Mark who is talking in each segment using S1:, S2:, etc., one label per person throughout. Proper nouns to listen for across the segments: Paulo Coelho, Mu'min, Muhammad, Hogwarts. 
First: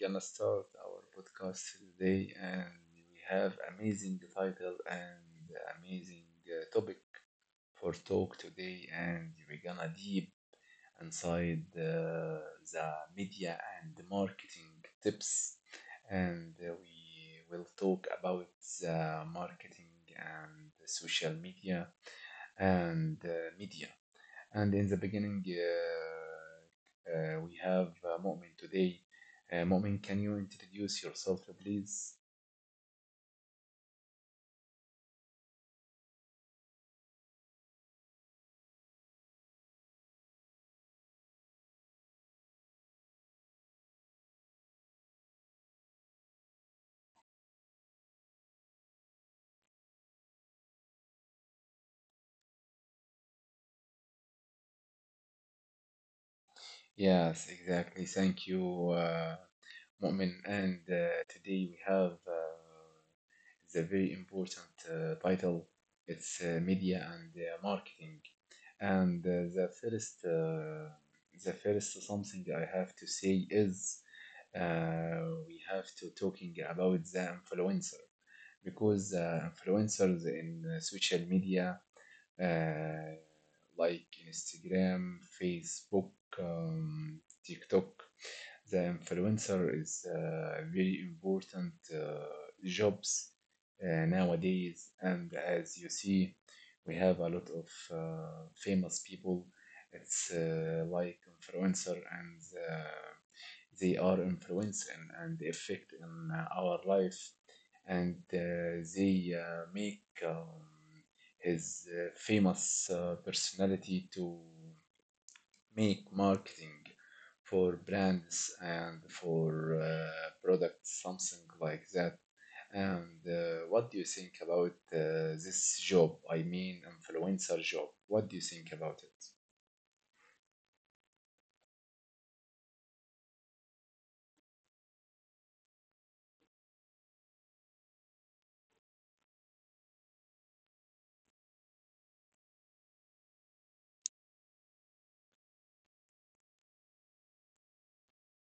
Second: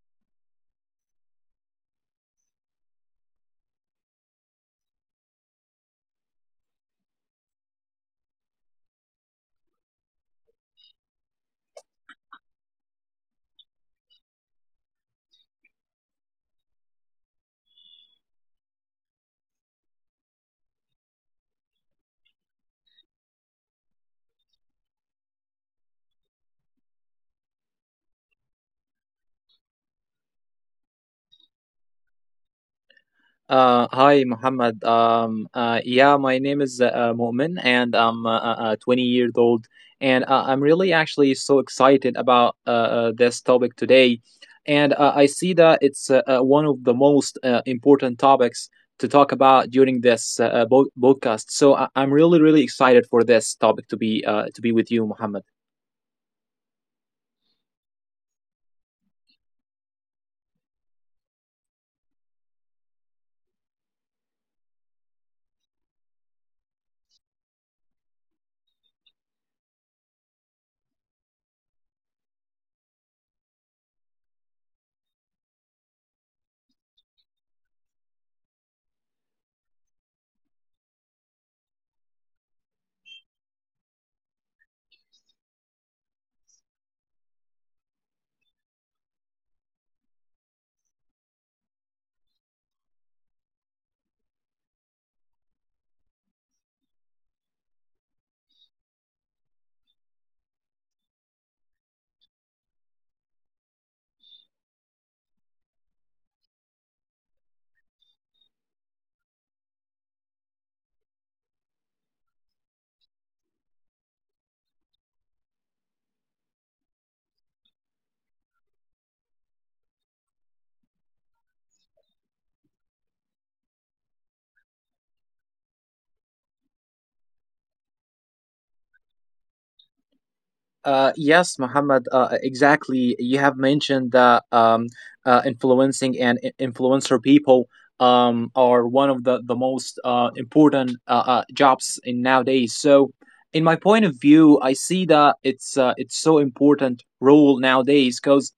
S1: gonna start our podcast today, and we have amazing title and amazing topic for talk today, and we're gonna deep inside the media and the marketing tips. And we will talk about the marketing and social media and media. And in the beginning, we have Mu'min today. Mu'min, can you introduce yourself, please?
S2: Hi, Muhammad. Yeah, my name is Mu'min, and I'm 20 years old, and I'm really actually so excited about this topic today. And I see that it's one of the most important topics to talk about during this podcast. So I'm really, really excited for this topic to be to be with you, Muhammad.
S1: Yes, exactly. Thank you, Mu'min. And today we have the very important title. It's media and marketing. And the first, the first something I have to say is, we have to talking about the influencer, because influencers in social media. Uh, like Instagram, Facebook, TikTok. The influencer is very important jobs nowadays, and as you see, we have a lot of famous people. It's like influencer, and uh, they are influencing and effect in our life. And they make his famous personality to make marketing for brands and for products, something like that. And what do you think about this job? I mean, influencer job, what do you think about it?
S2: Yes, Mohammed. Exactly. You have mentioned that influencing and influencer people are one of the most important jobs in nowadays. So, in my point of view, I see that it's so important role nowadays, because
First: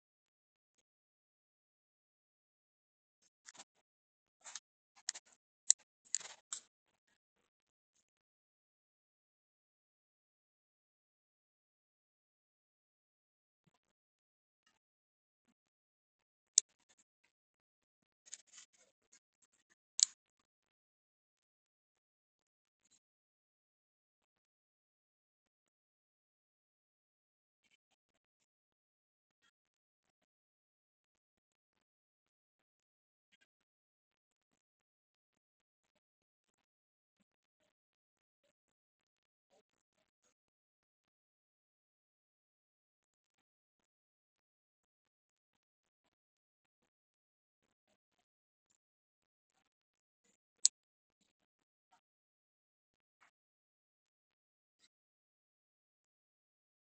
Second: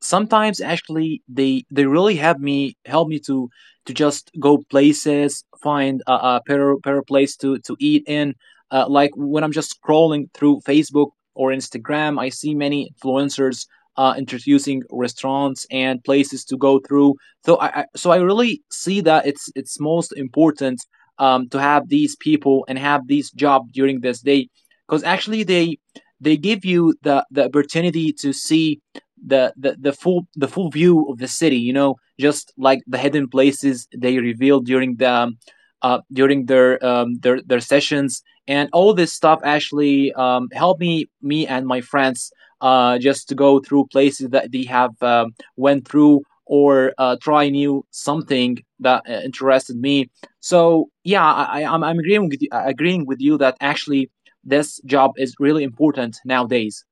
S2: sometimes actually they really have me help me to just go places, find a better place to eat in. Like when I'm just scrolling through Facebook or Instagram, I see many influencers introducing restaurants and places to go through. So I really see that it's most important to have these people and have these job during this day, because actually they give you the opportunity to see the full view of the city, you know, just like the hidden places they revealed during their sessions and all this stuff actually helped me and my friends just to go through places that they have went through, or try new something that interested me. So yeah, I'm agreeing with you that actually this job is really important nowadays.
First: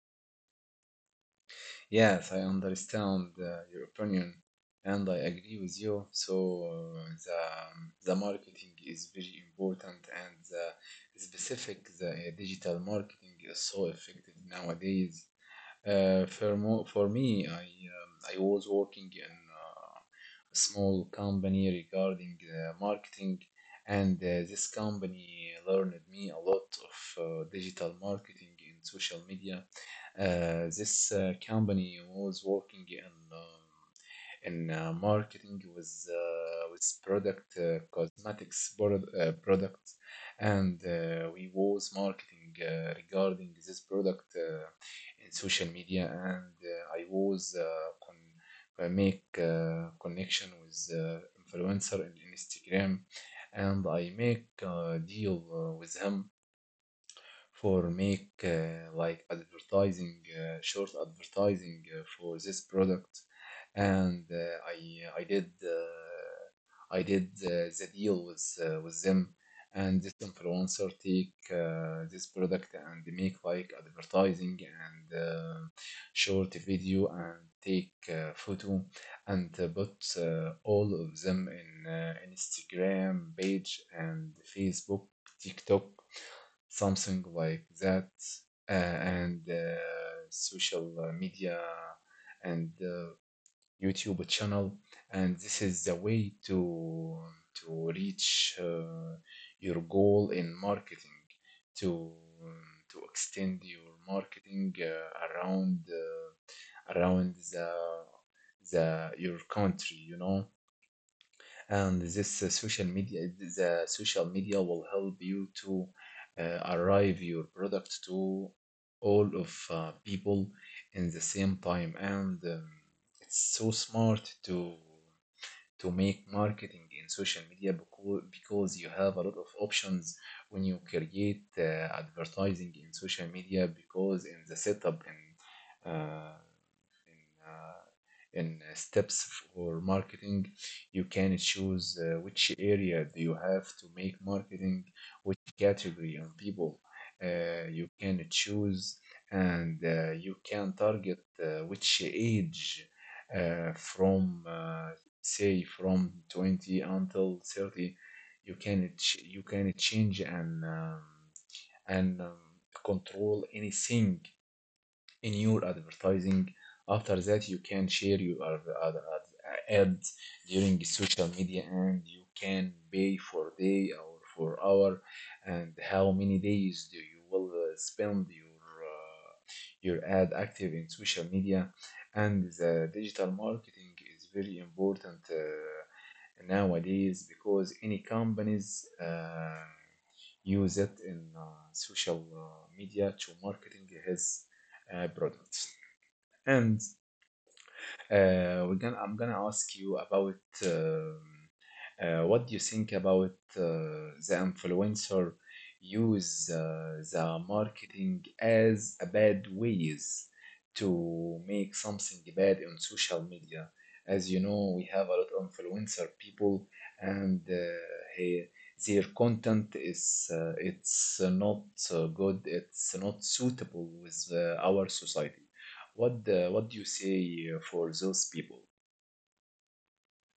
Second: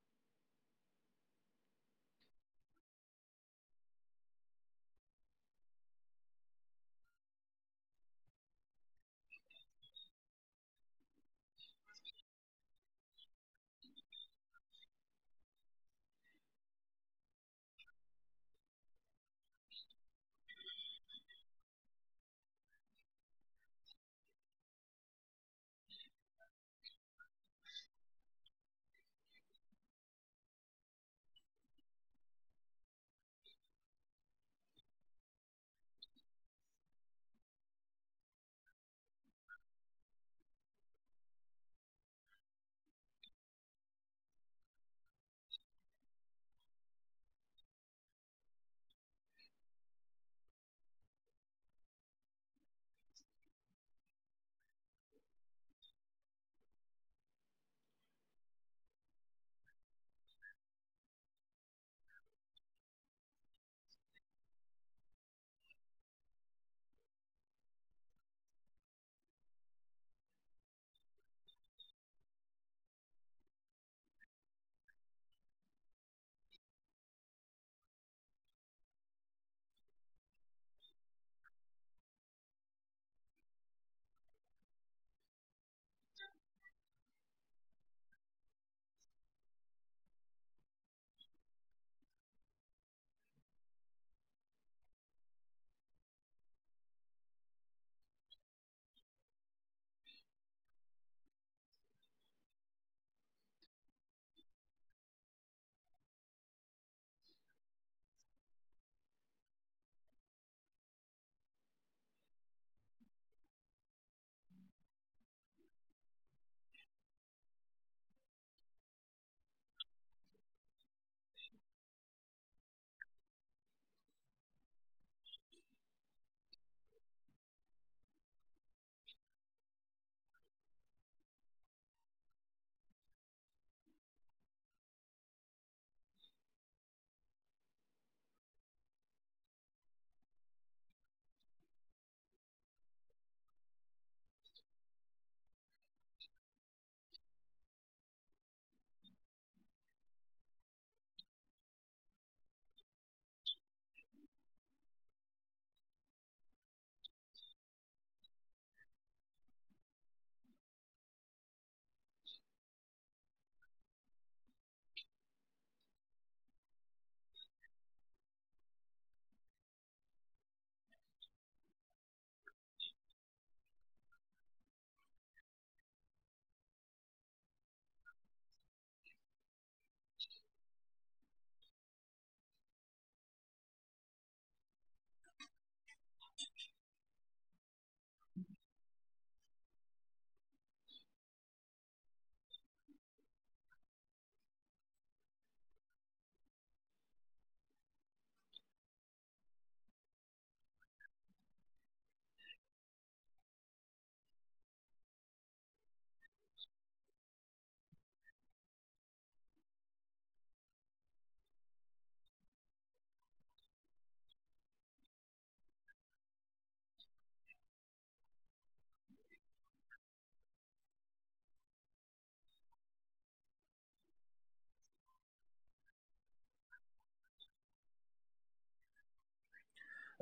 S1: Yes, I understand your opinion, and I agree with you. So the the marketing is very important, and the specific, the digital marketing is so effective nowadays. For me, I was working in uh, a small company regarding marketing, and this company learned me a lot of digital marketing in social media. This company was working in marketing with with product, products. And we was marketing regarding this product in social media, and I was make connection with influencer in Instagram, and I make a deal with him for make like advertising, short advertising for this product. And I did i did uh, the deal with with them, and this influencer take this product and make like advertising and short video and take photo, and put all of them in Instagram page and Facebook, TikTok, something like that. And social media and YouTube channel. And this is the way to reach your goal in marketing, to to extend your marketing around the your country, you know. And this social media will help you to arrive your product to all of people in the same time. And it's so smart to make marketing in social media, because you have a lot of options when you create advertising in social media, because in the setup, in uh, steps for marketing. You can choose which area do you have to make marketing, which category of people you can choose, and you can target which age from say from 20 until 30. You can change and and um, control anything in your advertising. After that, you can share your ads during social media, and you can pay for day or for hour. And how many days do you will spend uh, your ad active in social media? And the digital marketing is very important nowadays, because any companies. Use it in social media to marketing his products. And we're gonna I'm gonna ask you about uh, what do you think about the influencer use the marketing as a bad ways to make something bad on social media? As you know, we have a lot of influencer people, and he- their content is it's not good. It's not suitable with our society. What do you say for those people?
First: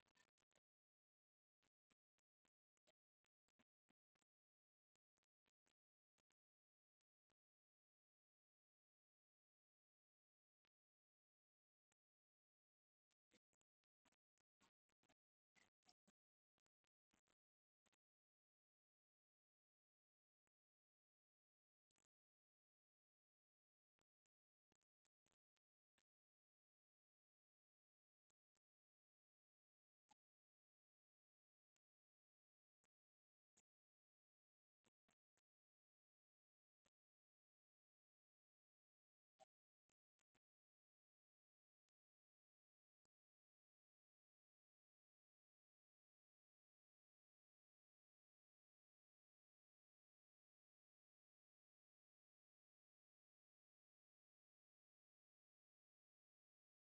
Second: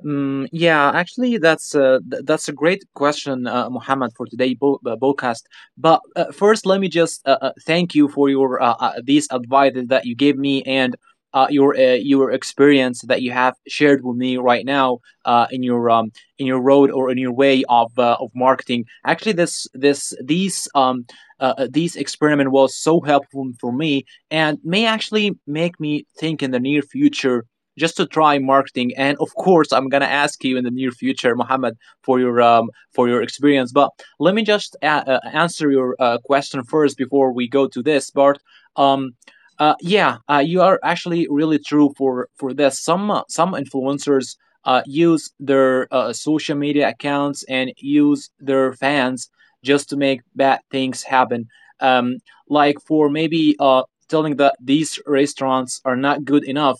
S2: Mm, yeah, actually, that's a great question, Mohammed, for today podcast. But first, let me just thank you for your these advice that you gave me, and your experience that you have shared with me right now, uh, in your um, in your road, or in your way of marketing. Actually, this these experiment was so helpful for me, and may actually make me think in the near future just to try marketing. And of course, I'm gonna ask you in the near future, Mohammed, for your experience. But let me just answer your question first, before we go to this part. um, yeah, you are actually really true, for this some influencers use their social media accounts and use their fans just to make bad things happen. um, like, for maybe, telling that these restaurants are not good enough.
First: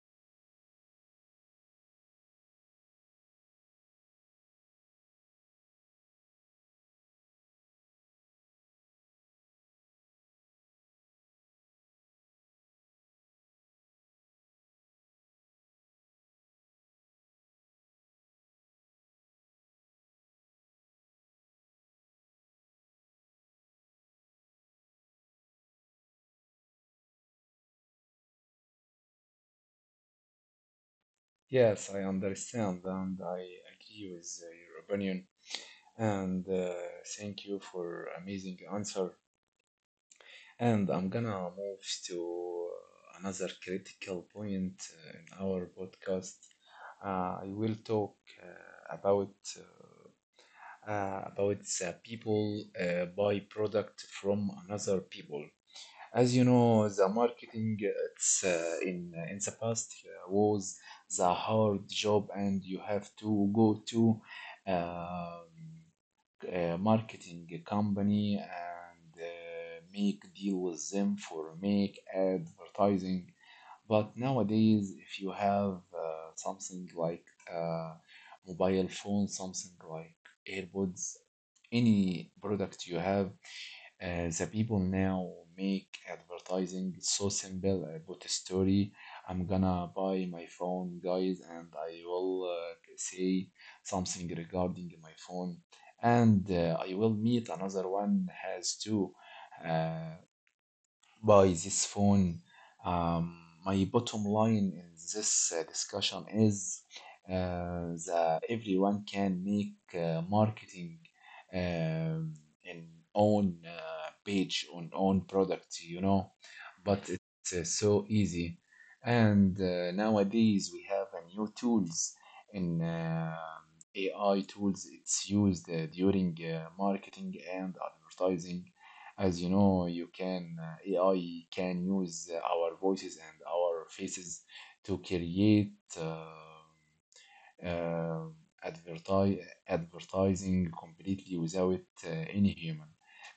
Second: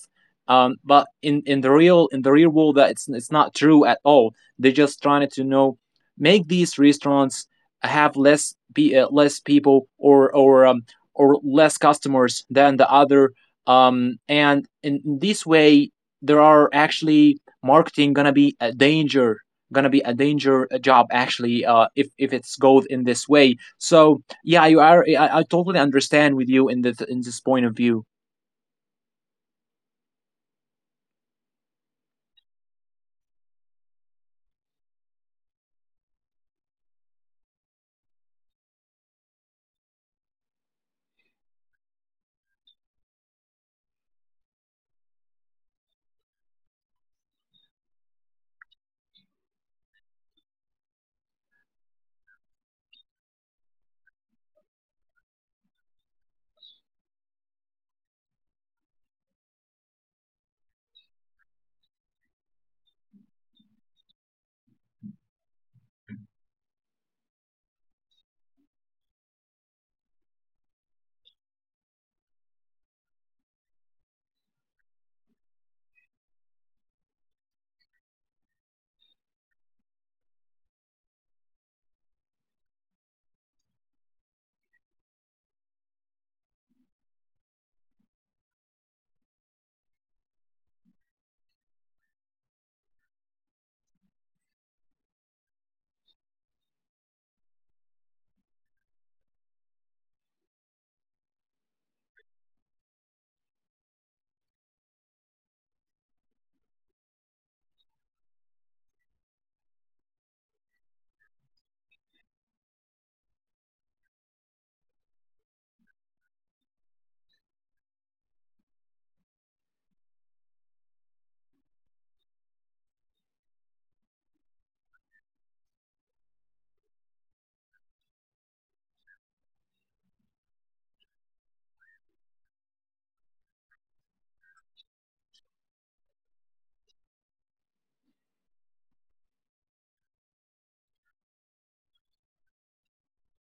S2: But in the real world, that it's not true at all. They're just trying to, you know, make these restaurants have less people, or less customers than the other. And in this way, there are actually marketing gonna be a danger, job actually. If it's goes in this way, so yeah, you are I totally understand with you in this point of view.
S1: Yes, I understand, and I agree with your opinion. And thank you for amazing answer. And I'm gonna move to another critical point in our podcast. I will talk uh, about about the people buy product from another people. As you know, the marketing, it's in the past was the hard job, and you have to go to um, a marketing company and make deal with them for make advertising. But nowadays, if you have something like uh, mobile phone, something like AirPods, any product you have, the people now make advertising so simple. I put a story. I'm gonna buy my phone, guys, and I will say something regarding my phone, and I will meet another one has two. Uh, by this phone. Um, my bottom line in this discussion is that everyone can make marketing um, in own page on own product, you know, but it's so easy. And nowadays we have new tools in AI tools. It's used during marketing and advertising. As you know, you can AI can use our voices and our faces to create uh, uh, advertise, advertising completely without any human.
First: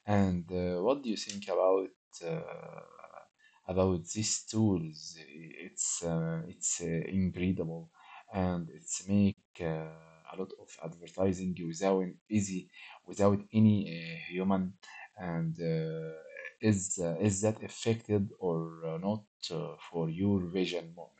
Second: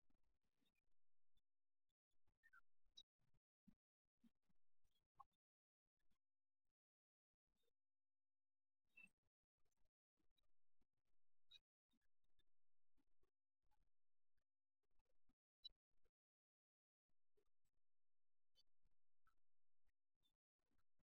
S1: And what do you think uh, about these tools? It's incredible, and it's make a lot of advertising without easy, without any human. And is that affected or not for your vision moment?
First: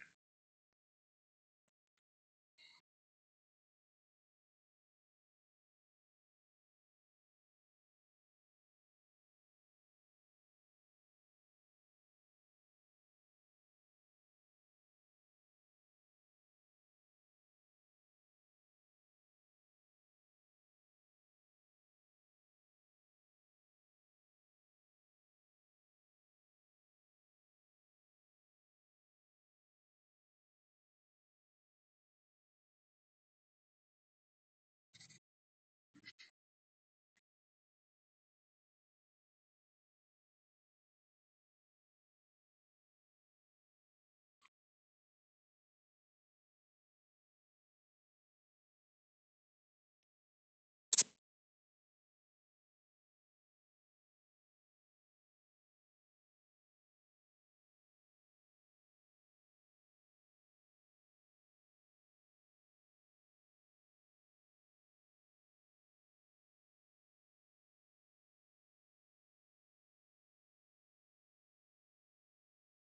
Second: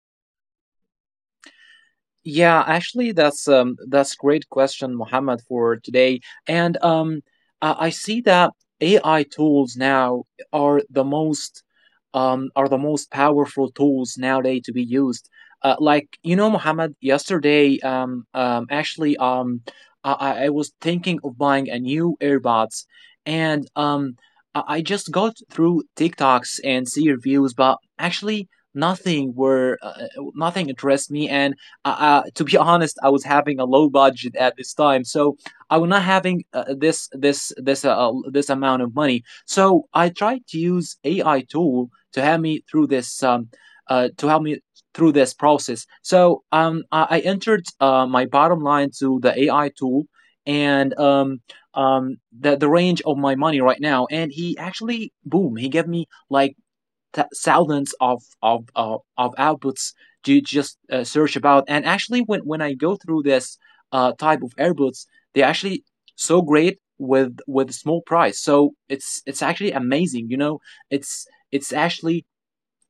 S2: Yeah, actually, that's great question, Mohammed, for today. And I see that AI tools now are the most powerful tools nowadays to be used. Like, you know, Mohammed, yesterday, actually, I was thinking of buying a new earbuds, and I just got through TikToks and see reviews, but actually, nothing were uh, nothing interests me, and to be honest, I was having a low budget at this time, so I was not having this amount of money. So I tried to use AI tool to help me through this process. So I entered my bottom line to the AI tool, and the range of my money right now, and he actually, boom, he gave me like thousands of outputs to just search about. And actually, when I go through this type of earbuds, they're actually so great with small price. So it's actually amazing. You know, it's it's actually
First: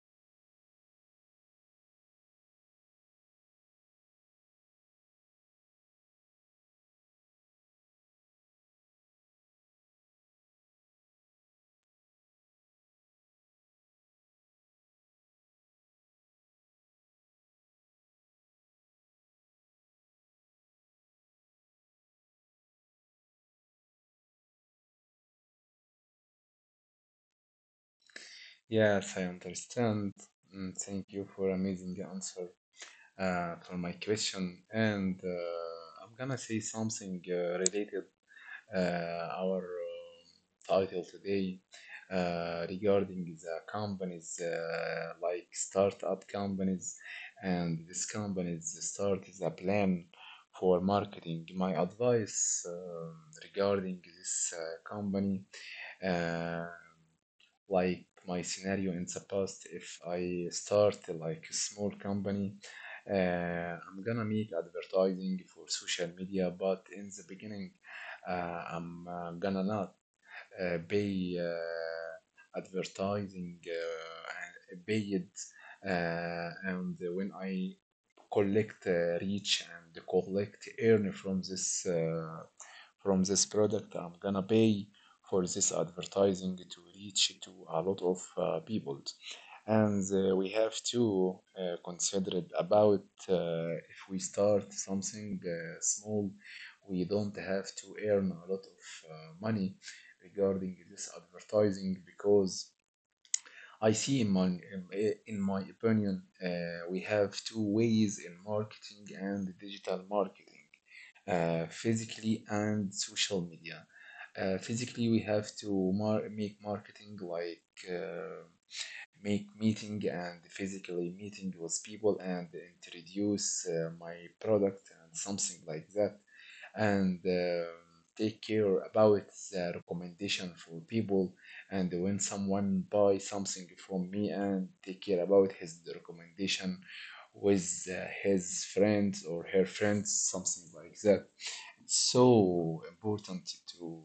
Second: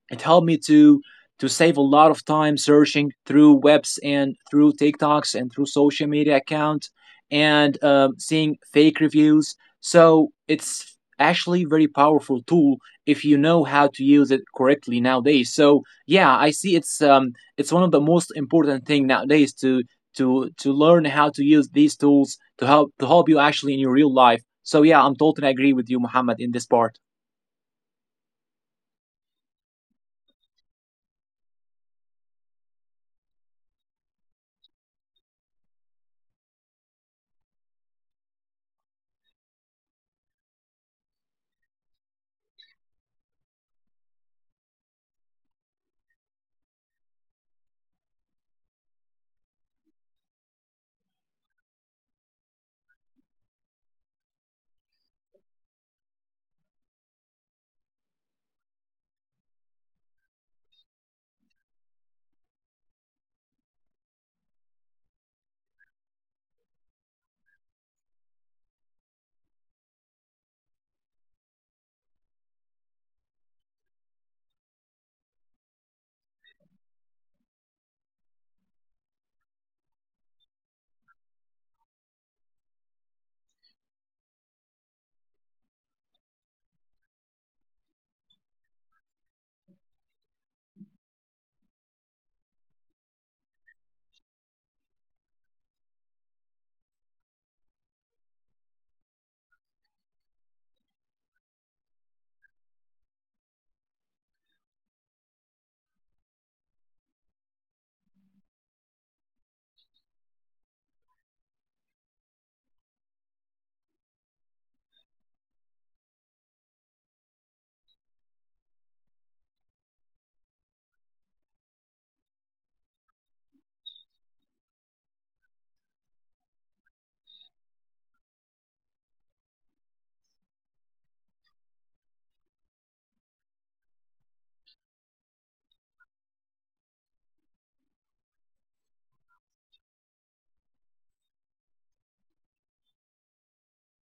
S2: it helped me to save a lot of time searching through webs, and through TikToks, and through social media account, and seeing fake reviews. So it's actually a very powerful tool if you know how to use it correctly nowadays. So yeah, I see it's one of the most important thing nowadays, to learn how to use these tools to help you actually in your real life. So yeah, I'm totally agree with you, Muhammad, in this part.
S1: Yes, I understand. Mm, thank you for amazing answer for my question. And I'm gonna say something related our title today regarding the companies like startup companies, and this companies start the plan for marketing. My advice regarding this company, uh, like my scenario in the past, if I start like a small company, I'm gonna make advertising for social media. But in the beginning, I'm gonna not pay advertising, pay it and when I collect reach and collect earn from this, from this product, I'm gonna pay for this advertising to reach to a lot of people. And we have to consider it about if we start something small, we don't have to earn a lot of uh, money regarding this advertising, because I see in my opinion, we have two ways in marketing and digital marketing, physically and social media. Physically, we have to make marketing like uh, make meeting and physically meeting with people and introduce my product and something like that. And take care about the recommendation for people. And when someone buy something from me, and take care about his recommendation with his friends or her friends, something like that, it's so important to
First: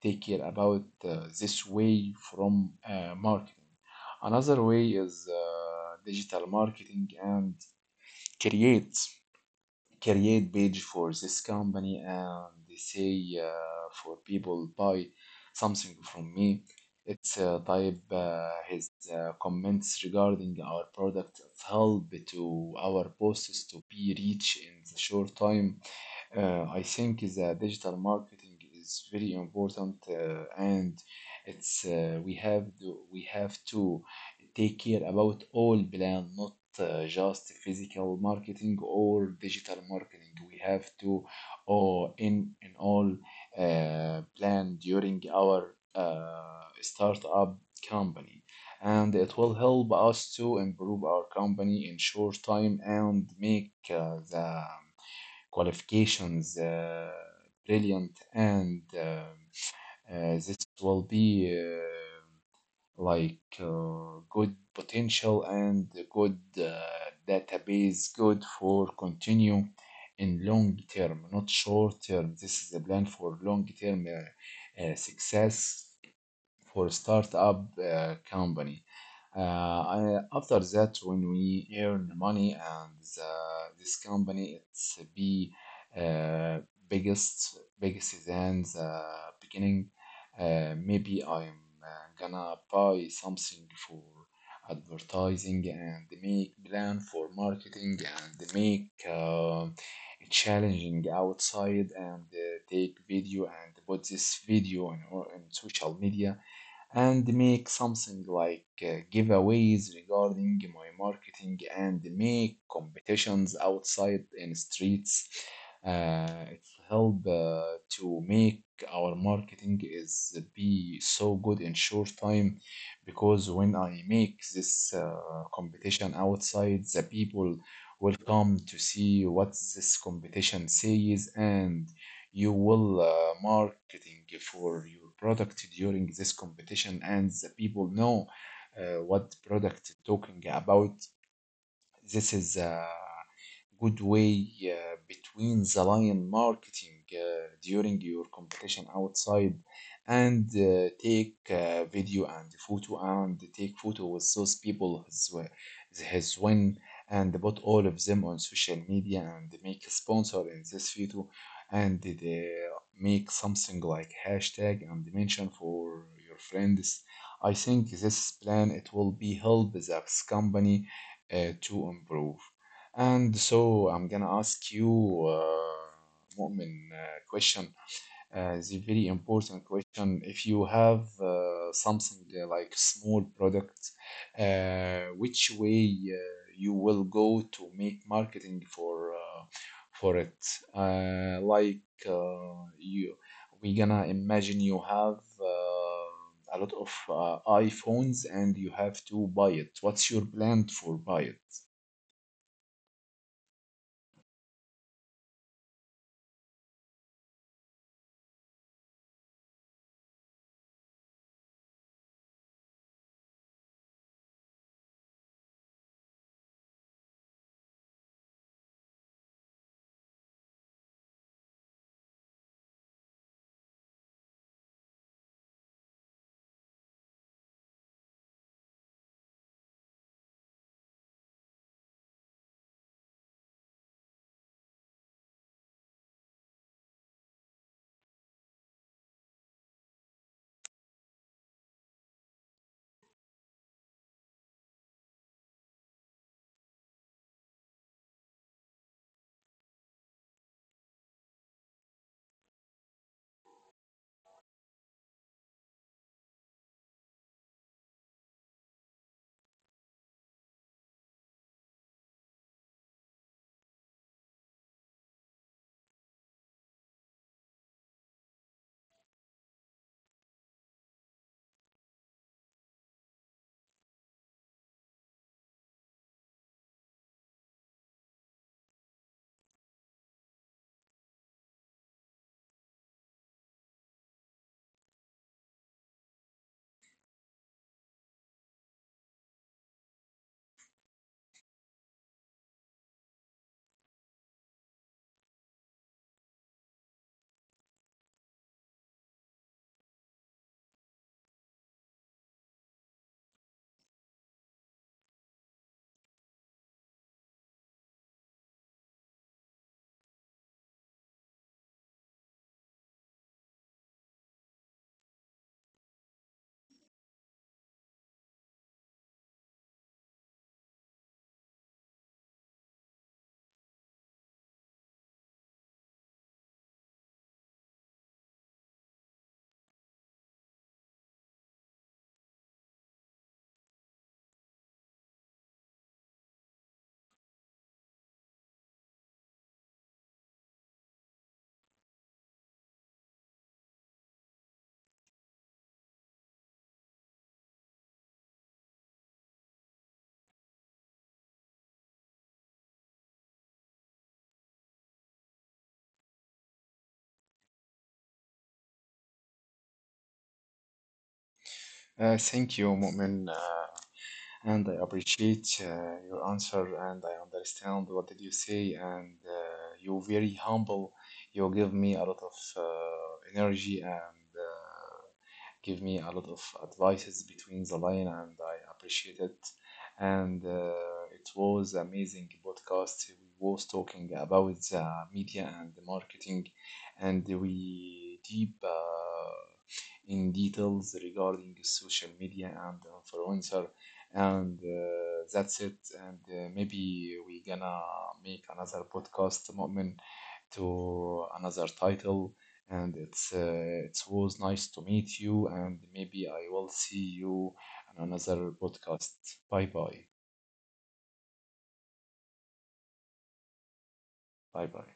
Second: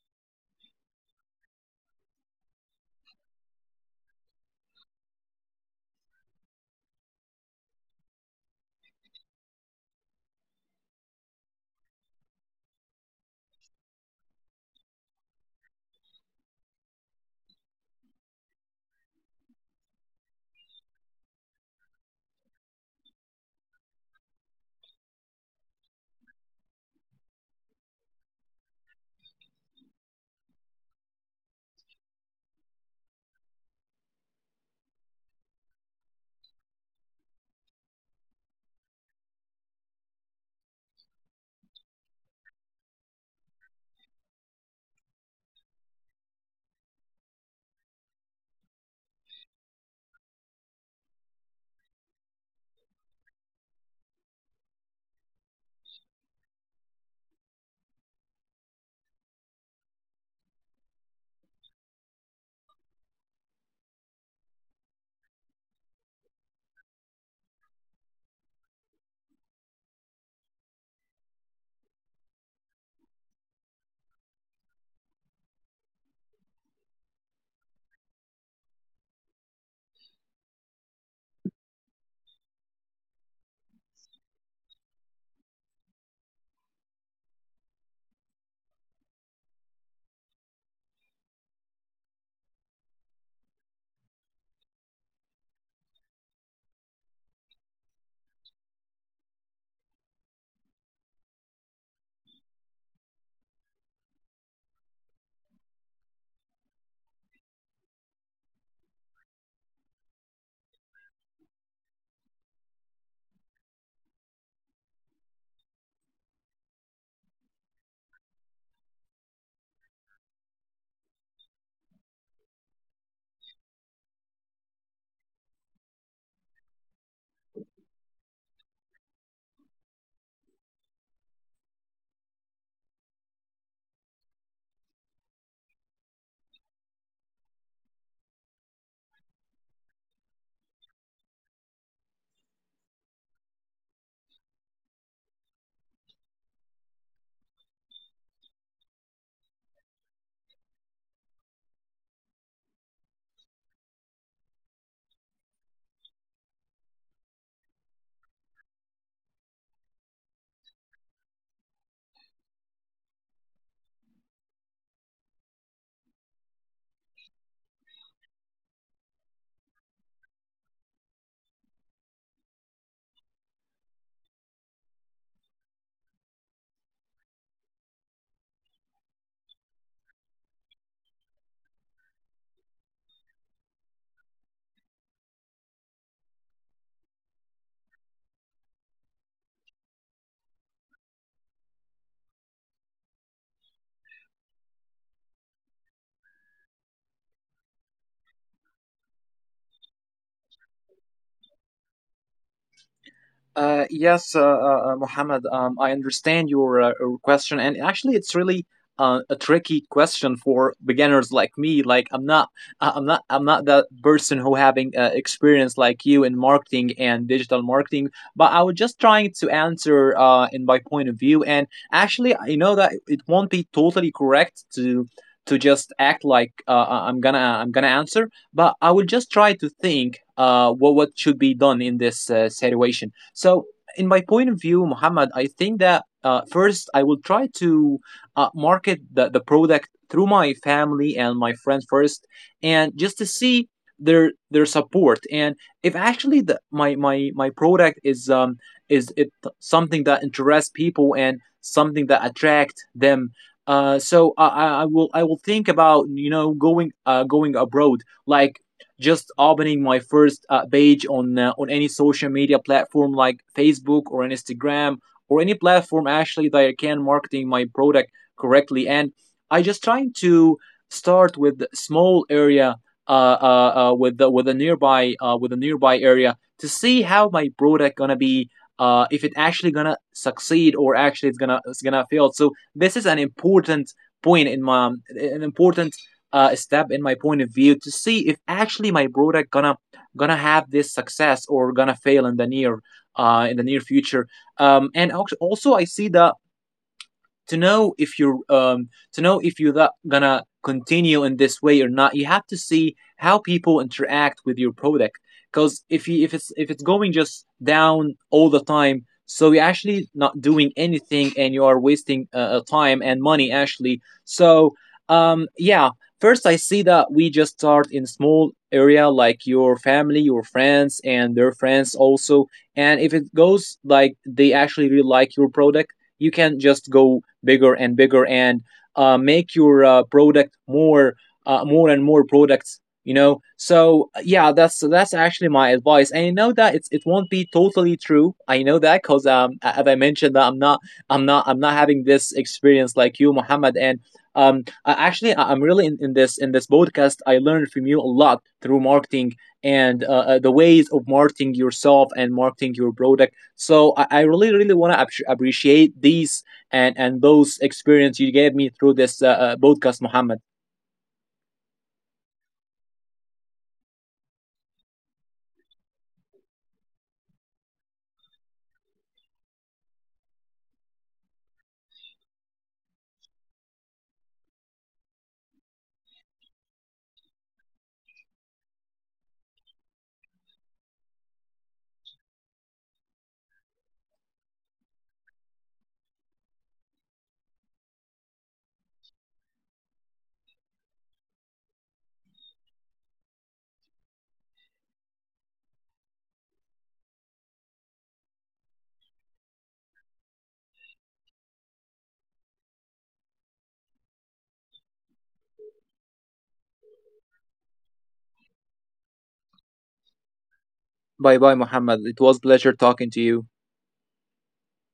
S1: take care about this way from marketing. Another way is digital marketing, and create create page for this company, and they say for people buy something from me. It's type his comments regarding our product. It's help to our posts to be reach in the short time. I think the digital marketing is very important, and it's we have to take care about all plan, not just physical marketing or digital marketing. We have to, or in all plan during our startup company, and it will help us to improve our company in short time and make the qualifications brilliant. And this will be like good potential and good database, good for continue in long term, not short term. This is a plan for long term success for a startup company. After that, when we earn money and this company, it's be uh, biggest biggest than the beginning. Maybe I'm gonna buy something for advertising and make plan for marketing and make challenging outside and take video and put this video on social media and make something like giveaways regarding my marketing, and make competitions outside in streets. It help to make our marketing is be so good in short time, because when I make this competition outside, the people will come to see what this competition says, and you will marketing for your product during this competition, and the people know what product talking about. This is good way between the lion marketing during your competition outside. And take video and photo, and take photo with those people has, has win, and put all of them on social media and make a sponsor in this photo, and they make something like hashtag and mention for your friends. I think this plan, it will be help the company to improve. And so I'm gonna ask you, Mu'min, question. The very important question. If you have something like small product, which way uh, you will go to make marketing for it? Like uh, you, we gonna imagine you have a lot of iPhones, and you have to buy it. What's your plan for buy it?
S2: Yes, Mohammed, I understand your question, and actually, it's really a tricky question for beginners like me. Like, I'm not, I'm not that person who having experience like you in marketing and digital marketing. But I was just trying to answer in my point of view, and actually, I know that it won't be totally correct to just act like I'm gonna answer, but I will just try to think what should be done in this situation. So, in my point of view, Muhammad, I think that first I will try to market the product through my family and my friends first, and just to see their support. And if actually my product is it something that interests people and something that attract them. So, I will think about, you know, going going abroad, like just opening my first page on any social media platform, like Facebook or Instagram, or any platform actually that I can marketing my product correctly. And I just trying to start with small area, uh, with the, with a nearby area, to see how my product gonna be, if it actually gonna succeed or actually it's gonna fail. So this is an important step in my point of view, to see if actually my product gonna gonna have this success or gonna fail in the near, future. And also, I see the to know if you're gonna continue in this way or not. You have to see how people interact with your product, because if it's going just down all the time, so you're actually not doing anything, and you are wasting time and money, actually. So yeah, first I see that we just start in small area, like your family, your friends, and their friends also. And if it goes like they actually really like your product, you can just go bigger and bigger, and make your product more, more and more products, you know. So yeah, that's actually my advice. And I know that it won't be totally true. I know that, because as I mentioned, that I'm not having this experience like you, Muhammad. And actually, I'm really in this podcast, I learned from you a lot through marketing, and the ways of marketing yourself and marketing your product. So I really, really want to appreciate these, and those experience you gave me through this podcast, Muhammad.
S1: Thank you, Mu'min, and I appreciate your answer, and I understand what did you say, and you're very humble. You give me a lot of energy and give me a lot of advices between the line, and I appreciate it. And it was amazing podcast. We was talking about the media and the marketing, and we deep. In details regarding social media and influencer. And that's it. And maybe we gonna make another podcast, مؤمن, to another title. And it's it was nice to meet you, and maybe I will see you on another podcast. Bye bye.
S2: Bye bye, Mohammed. It was a pleasure talking to you.
S1: Bye bye.